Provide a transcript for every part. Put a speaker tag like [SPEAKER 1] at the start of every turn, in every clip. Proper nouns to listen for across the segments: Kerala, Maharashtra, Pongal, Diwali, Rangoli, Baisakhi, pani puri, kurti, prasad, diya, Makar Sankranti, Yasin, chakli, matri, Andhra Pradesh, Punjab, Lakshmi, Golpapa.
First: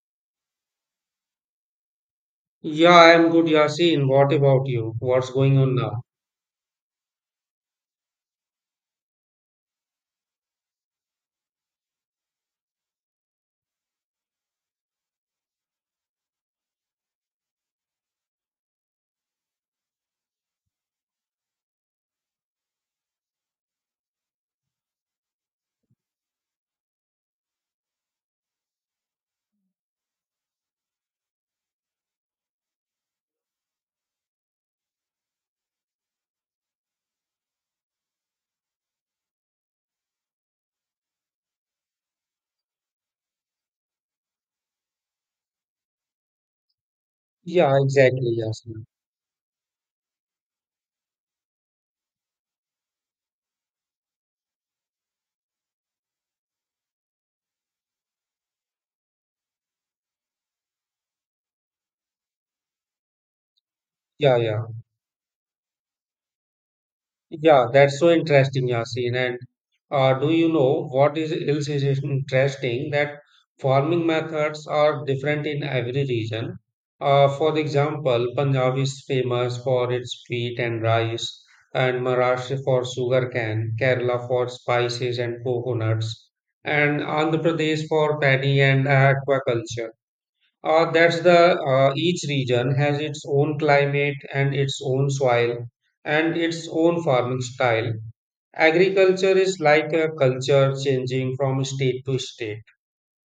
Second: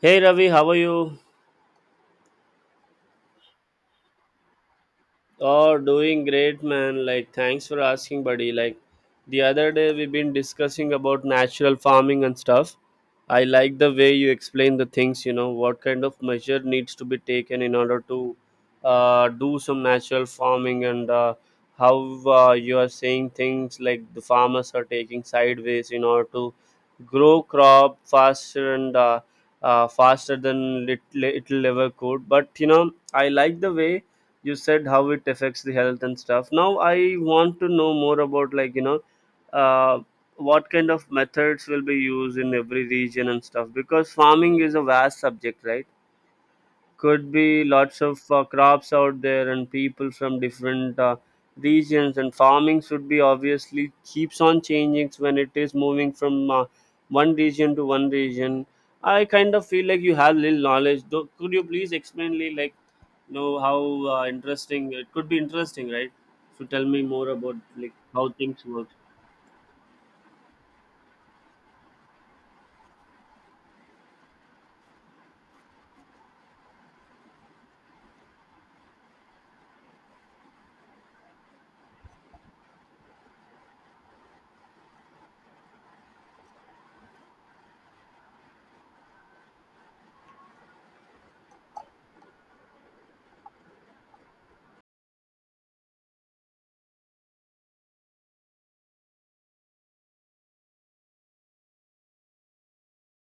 [SPEAKER 1] Hey Ravi, how are you?
[SPEAKER 2] Yeah, I'm good, Yasin. What about you? What's going on
[SPEAKER 1] Oh,
[SPEAKER 2] now?
[SPEAKER 1] doing great, man. Thanks for asking, buddy. The other day we've been discussing about natural farming and stuff. I like the way you explain the things, you know, what kind of measure needs to be taken in order to do some natural farming and how you are saying things like the farmers are taking sideways in order to grow crop faster and faster than it will ever could. But, you know, I like the way you said how it affects the health and stuff. Now I want to know more about, like, you know, uh, what kind of methods will be used in every region and stuff, because farming is a vast subject, right? Could be
[SPEAKER 2] Yeah,
[SPEAKER 1] lots of
[SPEAKER 2] exactly, Yasin.
[SPEAKER 1] crops out there and people from different regions, and farming should be obviously keeps on changing when it is moving from one region to one region. I kind of feel like you have little knowledge though. Could you please explain me, like, you know, how uh,
[SPEAKER 2] Yeah, yeah.
[SPEAKER 1] interesting it could be interesting, right? So tell me more about,
[SPEAKER 2] Yeah,
[SPEAKER 1] like,
[SPEAKER 2] that's so
[SPEAKER 1] how things
[SPEAKER 2] interesting,
[SPEAKER 1] work.
[SPEAKER 2] Yasin. And Do you know what is else is interesting? That farming methods are different in every region. For example, Punjab is famous for its wheat and rice, and Maharashtra for sugarcane, Kerala for spices and coconuts, and Andhra Pradesh for paddy and aquaculture. That's the Each region has its own climate and its own soil and its own farming style. Agriculture is like a culture changing from state to state.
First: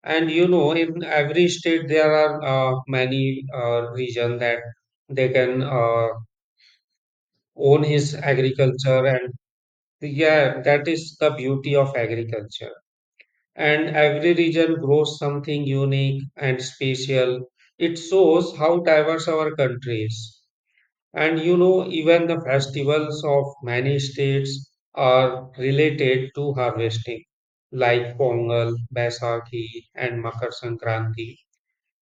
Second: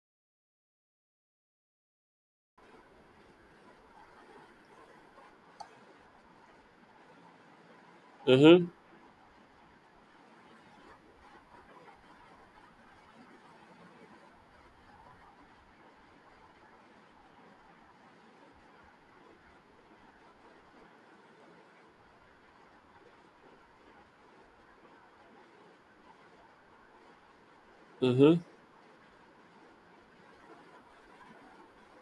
[SPEAKER 2] And you know, in every state there are many region that they can own his
[SPEAKER 1] Mm-hmm.
[SPEAKER 2] agriculture, and yeah, that is the beauty of agriculture, and every region grows something unique and special. It shows how diverse our country is. And you know, even the festivals of many states are related to harvesting, like
[SPEAKER 1] Mm-hmm.
[SPEAKER 2] Pongal, Baisakhi, and Makar Sankranti.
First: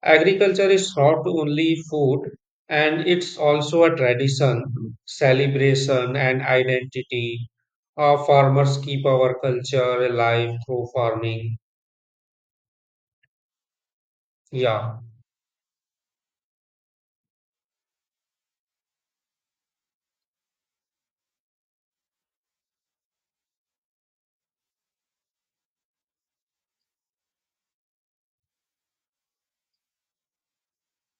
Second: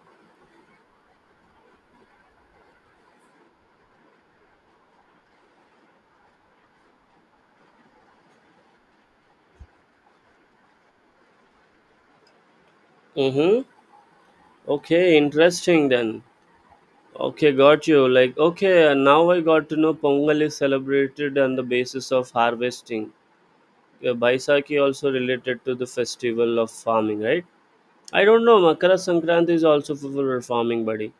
[SPEAKER 2] Agriculture is not only food, and it's also a tradition, celebration, and identity. Our farmers keep our culture alive through farming.
[SPEAKER 1] Mm-hmm.
[SPEAKER 2] Yeah.
[SPEAKER 1] Okay, interesting then. Okay, got you. Okay, and now I got to know Pongal is celebrated on the basis of harvesting. Baisakhi also related to the festival of farming, right? I don't know. Makara Sankranti is also for farming, buddy.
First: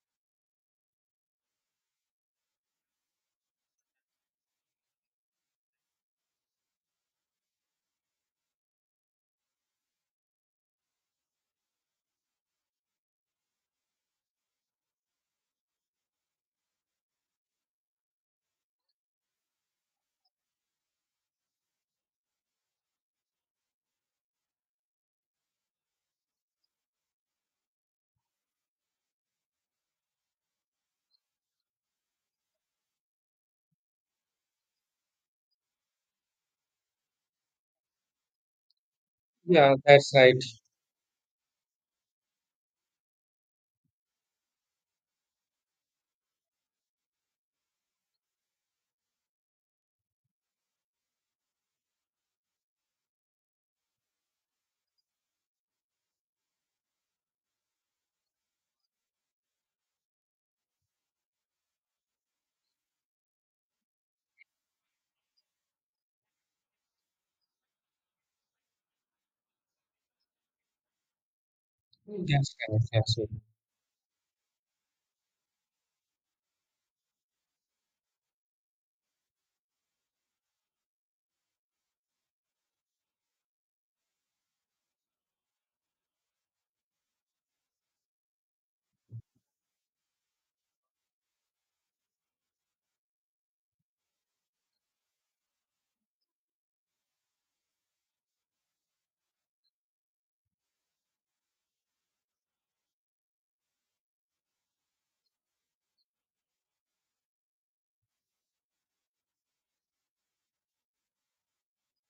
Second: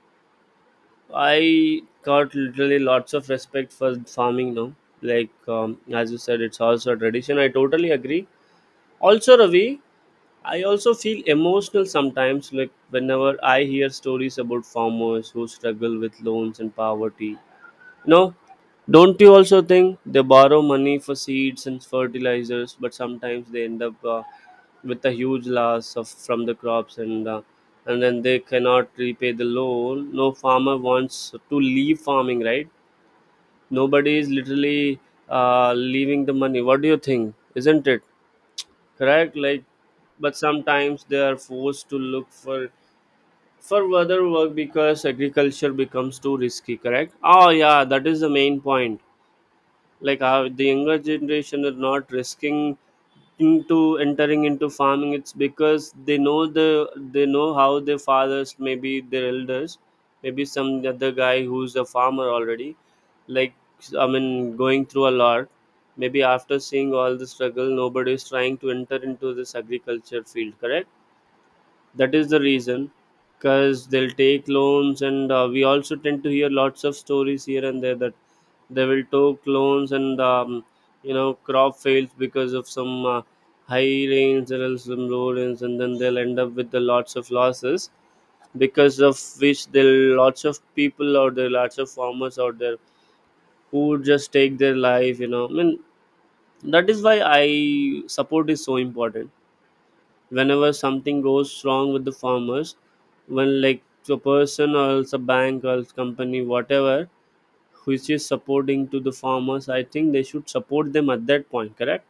[SPEAKER 1] I got literally lots of respect for farming now. As you said, it's also a tradition. I totally agree. Also, Ravi, I also feel emotional sometimes, like whenever I hear stories about farmers who struggle with loans and poverty. No, don't you also think they borrow money for seeds and fertilizers, but sometimes they end up with a huge loss of from the crops and and then they cannot repay the loan. No farmer wants to leave farming, right? Nobody is literally leaving the money. What do you think? Isn't it correct?
[SPEAKER 2] Yeah, that's right.
[SPEAKER 1] But sometimes they are forced to look for other work, because agriculture becomes too risky. Correct? Oh yeah, that is the main point. The younger generation are not risking into entering into farming. It's because they know they know how their fathers, maybe their elders, maybe some other guy who's a farmer already, like I mean, going through a lot. Maybe after seeing all the struggle, nobody is trying to enter into this agriculture field, correct? That is the
[SPEAKER 2] That's right.
[SPEAKER 1] reason,
[SPEAKER 2] That's right.
[SPEAKER 1] because they'll take loans and we also tend to hear lots of stories here and there that they will take loans and you know, crop fails because of some high rains or else some low rains, and then they'll end up with the lots of losses, because of which there are lots of people out there, lots of farmers out there who would just take their life, you know, I mean. That is why I support is so important. Whenever something goes wrong with the farmers, when, a person or else a bank or else company, whatever, which is supporting to the farmers, I think they should support them at that point, correct?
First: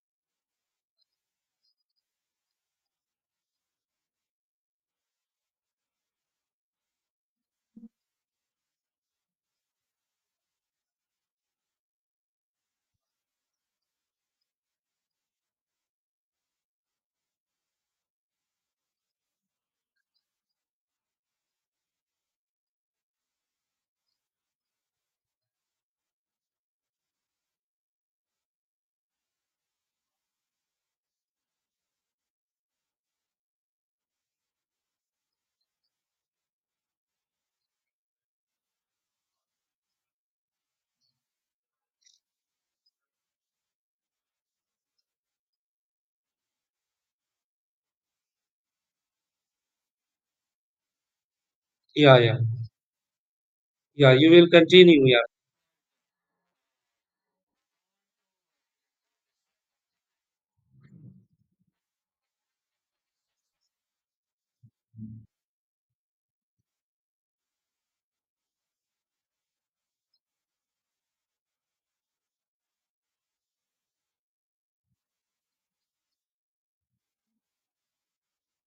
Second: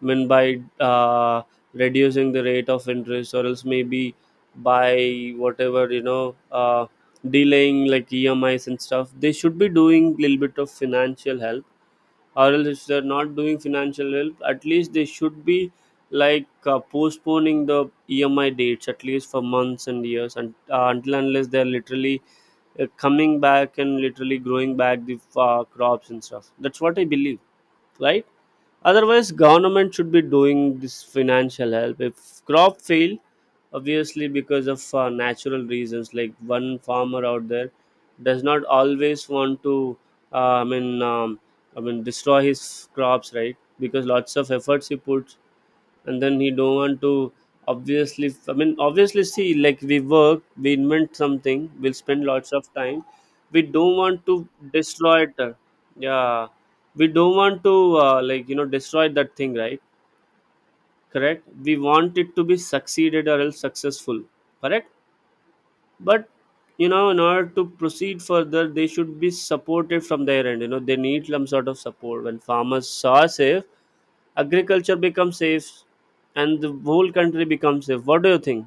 [SPEAKER 1] I mean, by reducing the rate of interest, or else maybe by whatever, you know, delaying like emis and stuff. They should be doing little bit of financial help, or else if they're not doing financial help, at least they should be, postponing the emi dates at least for months and years, and until unless they're literally coming back and literally growing back the crops and stuff. That's what I believe, right? Otherwise government should be doing this financial help if crop fail, obviously because of natural reasons. Like, one farmer out there does not always want to uh, i mean um, destroy his crops, right? Because lots of efforts he puts, and then he don't want to obviously. See, like, we work, we invent something, we'll
[SPEAKER 2] Yeah,
[SPEAKER 1] spend
[SPEAKER 2] yeah,
[SPEAKER 1] lots of time, we don't
[SPEAKER 2] yeah.
[SPEAKER 1] want
[SPEAKER 2] You
[SPEAKER 1] to
[SPEAKER 2] will continue.
[SPEAKER 1] destroy
[SPEAKER 2] Yeah,
[SPEAKER 1] it. Yeah, we don't want to like, you know, destroy that thing, right? Correct, we want it to be succeeded or else successful, correct? But, you know, in order to proceed further, they should be supported from their end. You know, they need some sort of support. When farmers are safe, agriculture becomes safe and the whole country becomes safe. What do you think?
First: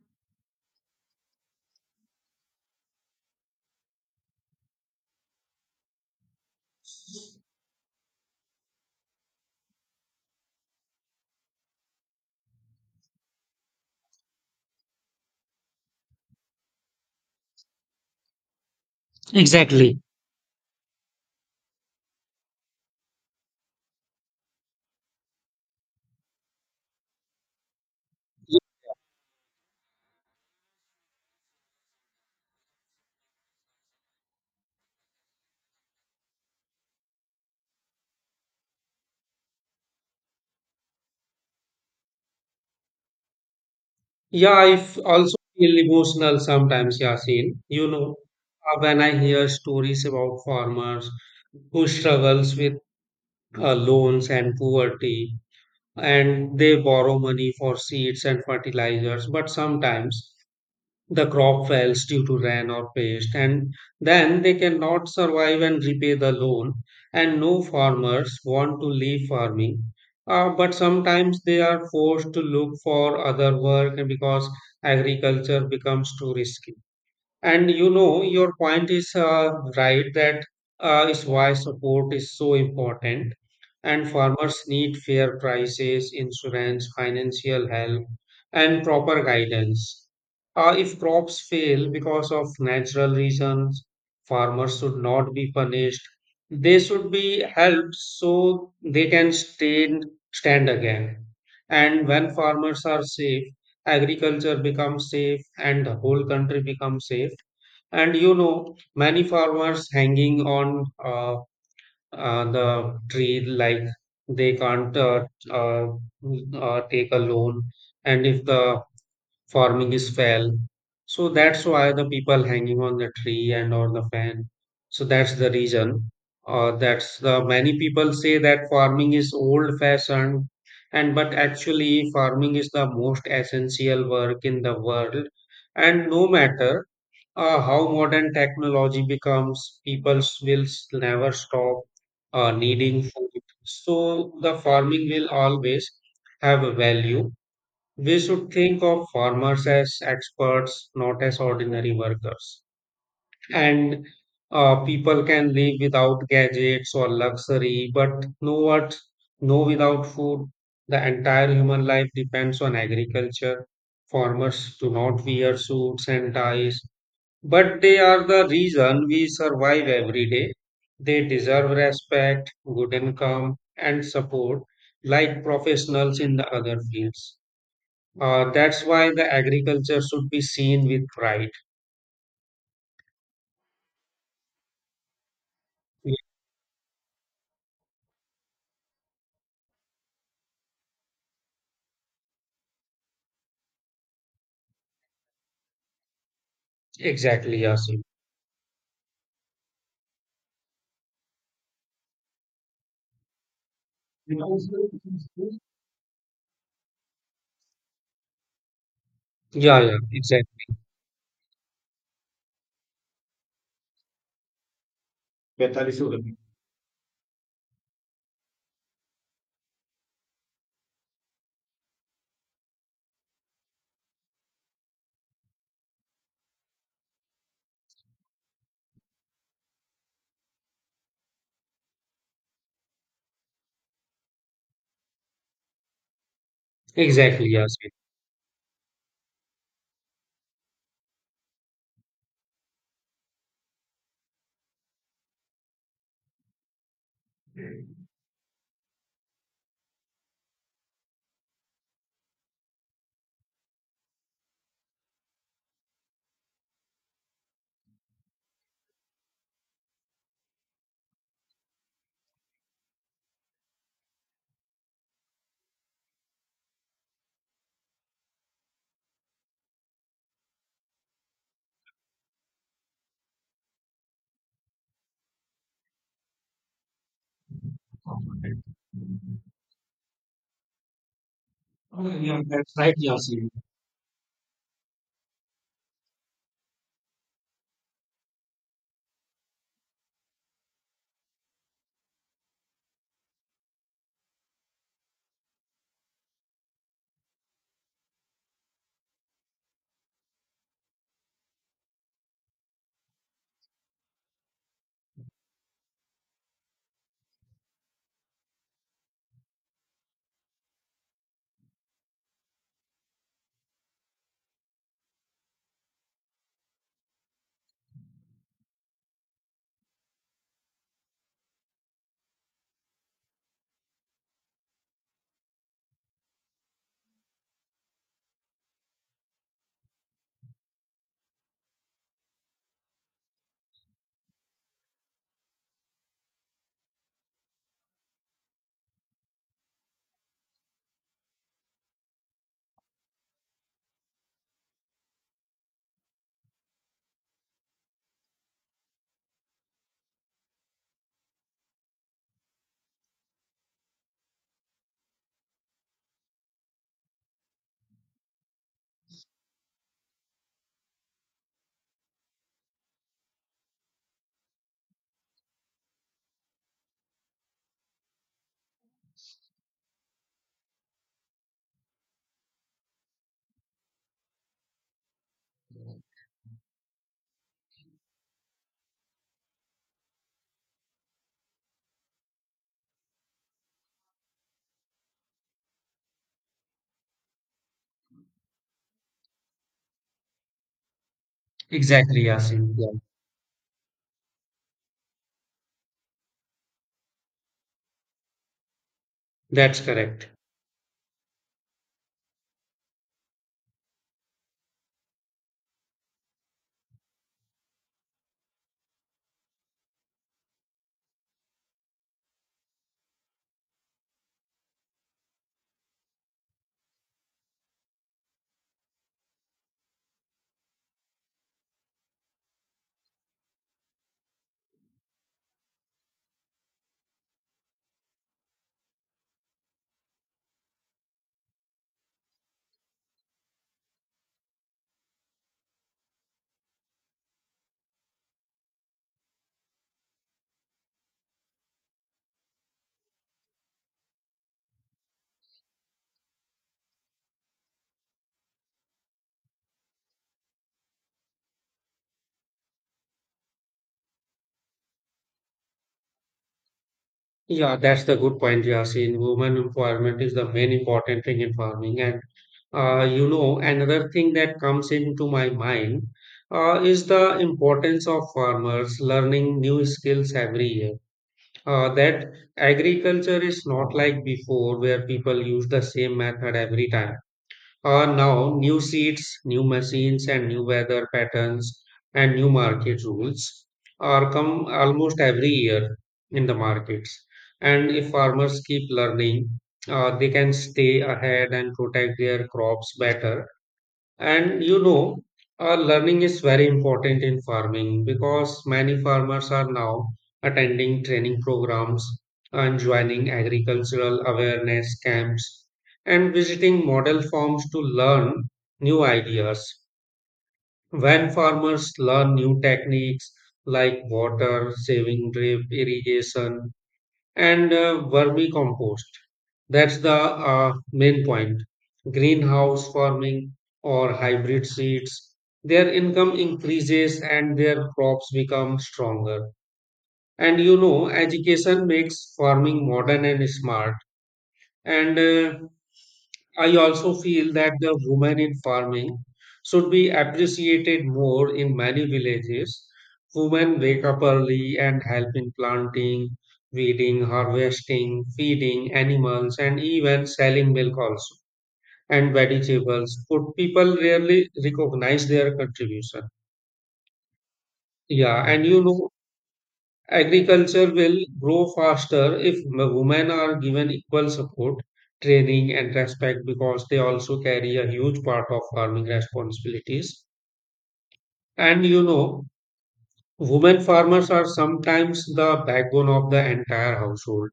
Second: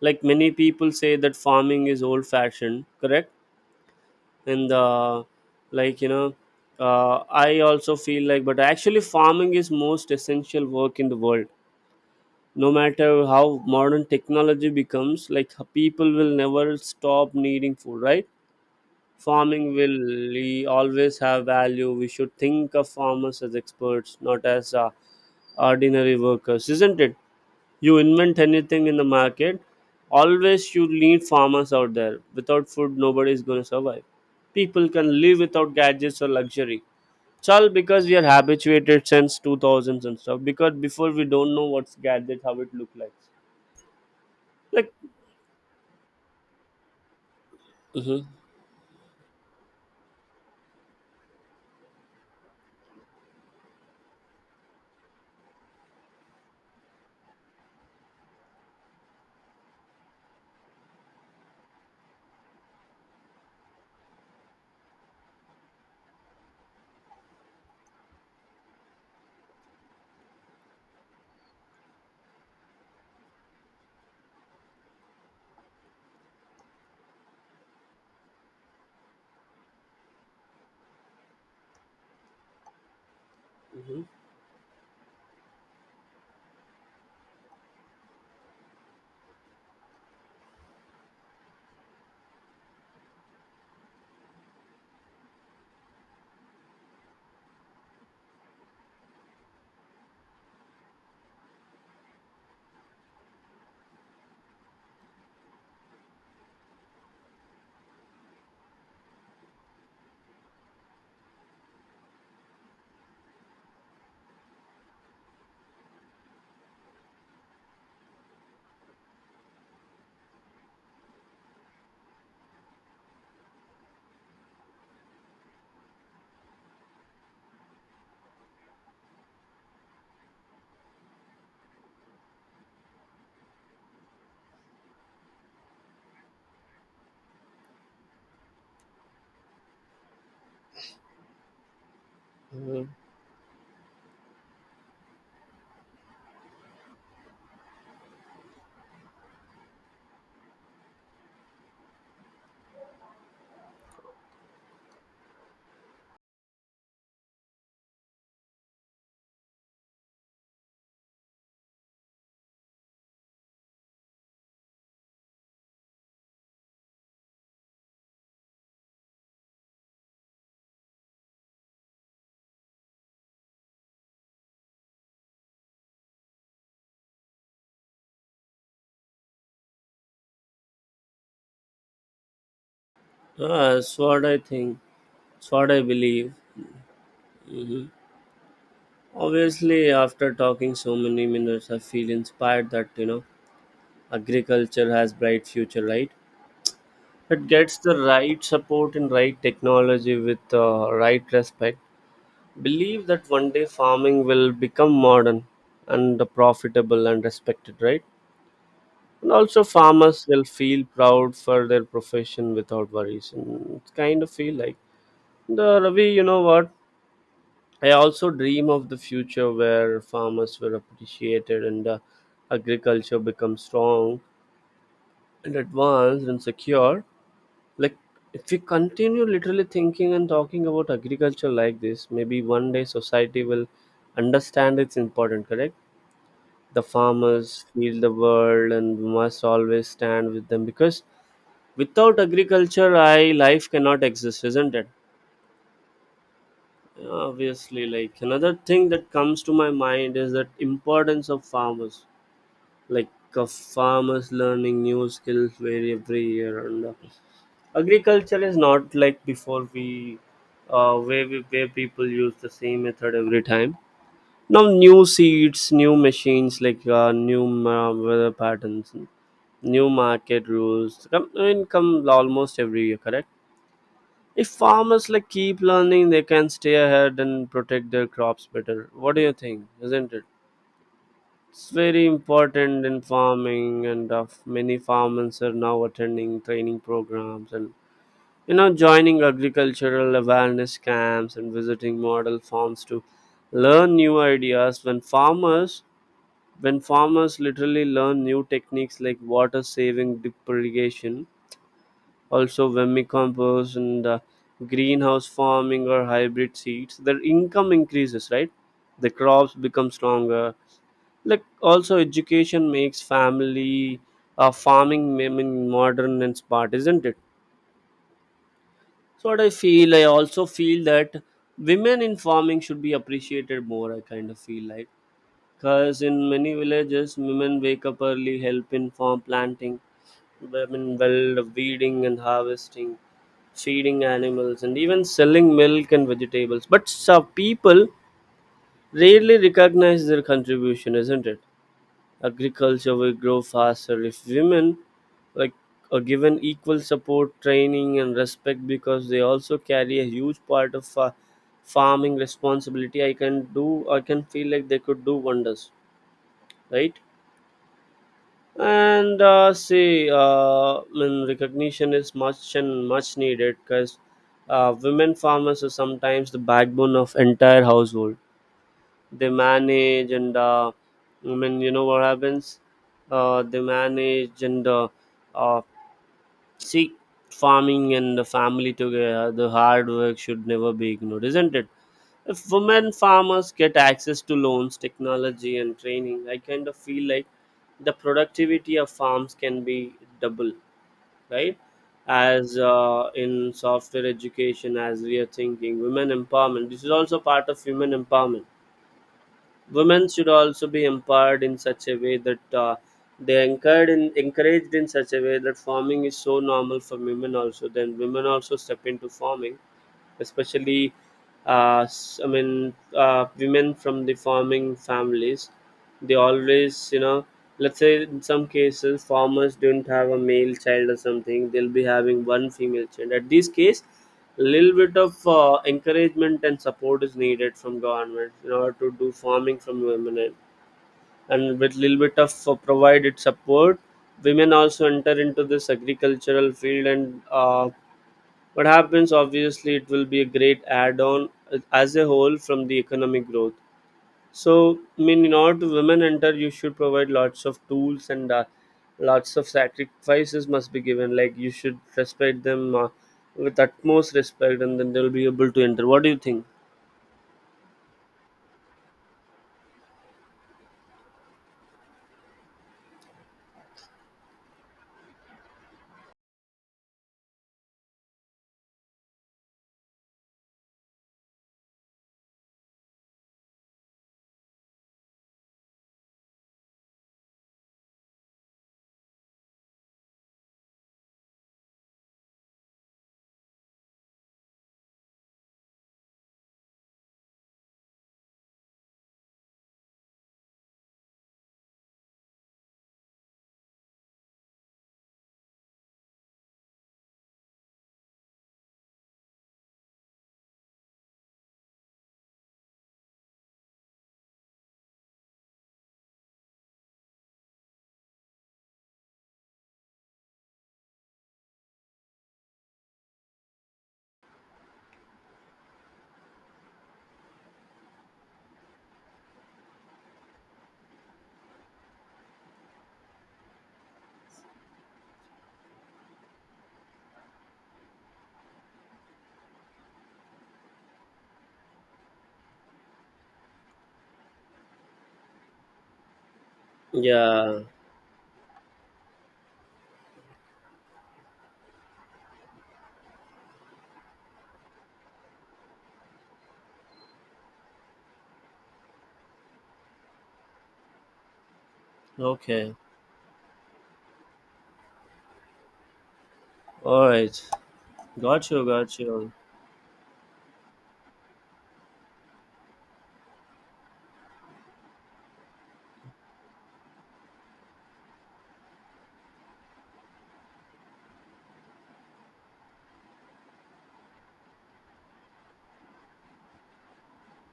[SPEAKER 1] Like, many people say that farming is old fashioned, correct? And uh, like you know uh, I also feel like, but actually farming is most essential work in the world. No matter how modern technology becomes, like, people will never stop needing food, right? Farming will
[SPEAKER 2] exactly,
[SPEAKER 1] always have value. We should think of farmers as experts, not as ordinary workers, isn't it? You invent anything in the market, always you need farmers out there. Without food, nobody is going to survive. People can live without gadgets or luxury. It's all because we are habituated since 2000s and stuff, because before we don't know what's gadget, how it look like.
[SPEAKER 2] yeah.
[SPEAKER 1] Like,
[SPEAKER 2] Also feel emotional sometimes, Yasin. You know,
[SPEAKER 1] mhm,
[SPEAKER 2] when I hear stories about farmers who struggles with loans and poverty, and they borrow money for seeds and fertilizers, but sometimes the crop fails due to rain or pest, and then they cannot survive and repay the loan. And no farmers want to leave farming, but sometimes they are forced to look for other work because agriculture becomes too risky. And you know, your point is right, that is why support is so important.
[SPEAKER 1] mhm,
[SPEAKER 2] And farmers need fair prices, insurance, financial help, and proper guidance. If crops fail because of natural reasons, farmers should not be punished. They should be helped so they can stand again. And when farmers are safe, agriculture becomes safe and the whole country becomes safe. And you know, many farmers hanging on the tree, like they can't uh, take a loan, and if the farming is fell, so that's why the people hanging on the tree and or the fan. So that's the reason. That's the Many people say that farming is old fashioned, and but actually farming is the most essential work in the world, and no matter how modern technology becomes, people will never stop
[SPEAKER 1] mhm.
[SPEAKER 2] needing food. So the farming will always have a value. We should think of farmers as experts, not as ordinary workers. And People can live without gadgets or luxury, but know what? No, without food. The entire human life depends on agriculture. Farmers do not wear suits and ties, but they are the reason we survive every day. They deserve respect, good income, and support like professionals in the other fields. That's why the agriculture should be seen with pride.
[SPEAKER 1] Ah, that's what I think, that's what I
[SPEAKER 2] Yeah,
[SPEAKER 1] believe. Obviously after talking so many minutes, I feel inspired that, you know, agriculture has bright future, right? It
[SPEAKER 2] exactly,
[SPEAKER 1] gets the
[SPEAKER 2] Yasin.
[SPEAKER 1] right support and right technology with right respect. Believe that one day farming will become modern and profitable and respected, right? And also
[SPEAKER 2] Yeah, yeah,
[SPEAKER 1] farmers will
[SPEAKER 2] exactly.
[SPEAKER 1] feel proud for their profession without worries, and it's kind of feel like, the Ravi, you know what, I also dream of the future where farmers were appreciated and agriculture becomes strong and advanced and secure. Like, if we continue literally thinking and talking about agriculture like this, maybe one day society will understand its importance, correct? The
[SPEAKER 2] Exactly,
[SPEAKER 1] farmers
[SPEAKER 2] Yasin.
[SPEAKER 1] feel the world and we must always stand with them, because without agriculture, I life cannot exist, isn't it? Obviously, like, another thing that comes to my mind is that importance of farmers, like of farmers learning new skills very every year, and agriculture is not like before we where people use the same method every time. Now new seeds, new machines, like, new weather patterns, new market rules come in, come almost every year, correct? If farmers like keep learning, they can stay ahead and protect their crops better. What do you think, isn't it? It's very important in farming, and of many farmers are now attending training programs and, you know, joining agricultural awareness camps and visiting model farms to learn new ideas. When farmers literally learn new techniques like water saving drip irrigation, also vermicompost and greenhouse farming or hybrid seeds, their income increases. Right, the crops become stronger. Like also, education makes family farming, I mean, modern and smart, isn't it? So what I feel, I also feel that women in farming should be appreciated more. I kind of feel like, because in many villages, women wake up early, help in farm planting, women well weeding and harvesting, feeding animals, and even selling milk and vegetables. But some people rarely recognize their contribution, isn't it? Agriculture will grow faster if women, like, are given equal support, training and respect, because they also carry a huge part of farming responsibility. I can do, I can feel like they could do wonders, right? and See, when recognition is much and much needed, because women farmers are sometimes the backbone of entire household. They manage and I mean you know what happens They manage and uh, see, farming and the family together, the hard work should never be ignored, isn't it? If women farmers get access to loans, technology and training, I kind of feel like the productivity of farms can be double, right?
[SPEAKER 2] Exactly,
[SPEAKER 1] as
[SPEAKER 2] Yasin. Yeah,
[SPEAKER 1] uh, in software education, as we are thinking women empowerment, this is also part of human empowerment.
[SPEAKER 2] that's
[SPEAKER 1] Women
[SPEAKER 2] correct.
[SPEAKER 1] should also be empowered in such a way that they encouraged in, encouraged in such a way that farming is so normal for women also. Then women also step into farming, especially women from the farming families. They always, you know, let's say in some cases farmers don't have a male child or something. They'll be having one female child. At this case, a little bit of encouragement and support is needed from government in order to do farming from women, and with little bit of provided support, women also enter into this agricultural field and. What happens, obviously, it will be a great add on as a whole from the economic growth. So, I mean, in order to women enter, you should provide lots of tools and lots of sacrifices must be given. Like, you should respect them with utmost respect, and then they'll be able to enter. What do you think?
[SPEAKER 2] Yeah, that's the good point, Yasin. Women empowerment is the main important thing in farming. You know, another thing that comes into my mind is the importance of farmers learning new skills every year. That agriculture is not like before, where people use the same method every time. Now, new seeds, new machines, and new weather patterns and new market rules are come almost every year in the markets. And if farmers keep learning, they can stay ahead and protect their crops better. And you know, learning is very important in farming because many farmers are now attending training programs and joining agricultural awareness camps and visiting model farms to learn new ideas. When farmers learn new techniques like water saving drip irrigation and vermicompost. That's the main point. Greenhouse farming or hybrid seeds, their income increases and their crops become stronger. And you know, education makes farming modern and smart. And I also feel
[SPEAKER 1] Yeah.
[SPEAKER 2] that the women in farming should be appreciated more. In many villages, women wake up early and help in planting, weeding, harvesting, feeding animals, and even selling milk also and
[SPEAKER 1] Okay.
[SPEAKER 2] vegetables. But people rarely recognize their contribution.
[SPEAKER 1] All right.
[SPEAKER 2] Yeah,
[SPEAKER 1] Got
[SPEAKER 2] and
[SPEAKER 1] you.
[SPEAKER 2] you
[SPEAKER 1] Got
[SPEAKER 2] know,
[SPEAKER 1] you.
[SPEAKER 2] agriculture will grow faster if women are given equal support, training, and respect because they also carry a huge part of farming responsibilities. And you know, women farmers are sometimes the backbone of the entire household.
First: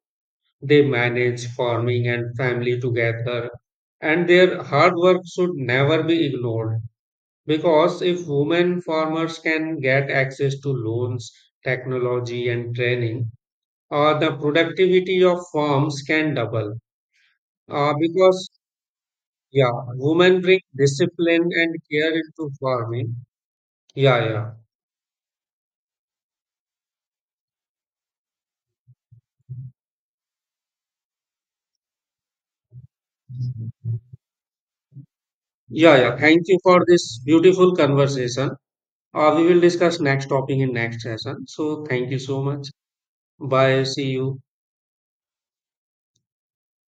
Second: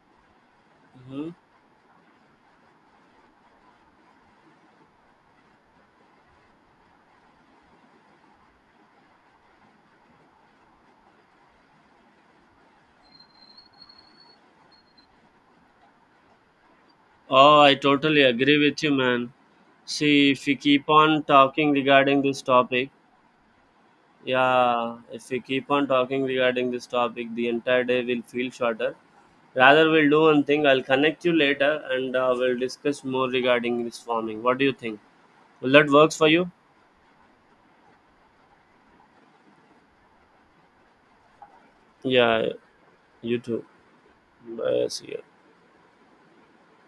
[SPEAKER 2] They
[SPEAKER 1] Hmm.
[SPEAKER 2] manage farming and family together, and their hard work should never be ignored, because if women farmers can get access to loans, technology, and training, the productivity of firms can double,
[SPEAKER 1] Oh, I totally
[SPEAKER 2] because
[SPEAKER 1] agree with you, man.
[SPEAKER 2] yeah,
[SPEAKER 1] See,
[SPEAKER 2] women
[SPEAKER 1] if we
[SPEAKER 2] bring
[SPEAKER 1] keep on
[SPEAKER 2] discipline and
[SPEAKER 1] talking
[SPEAKER 2] care
[SPEAKER 1] regarding this
[SPEAKER 2] into
[SPEAKER 1] topic,
[SPEAKER 2] farming. Yeah, yeah,
[SPEAKER 1] yeah, if we keep on talking regarding this topic, the entire day will feel shorter. Rather, we'll do one thing. I'll connect you later and we'll discuss more regarding this farming. What do you think? Will that
[SPEAKER 2] yeah, yeah,
[SPEAKER 1] works for
[SPEAKER 2] thank
[SPEAKER 1] you?
[SPEAKER 2] you for this beautiful conversation. Uh, we will discuss next topic in next session, so thank you so
[SPEAKER 1] Yeah,
[SPEAKER 2] much.
[SPEAKER 1] you too.
[SPEAKER 2] Bye, see you.
[SPEAKER 1] Bye. See you.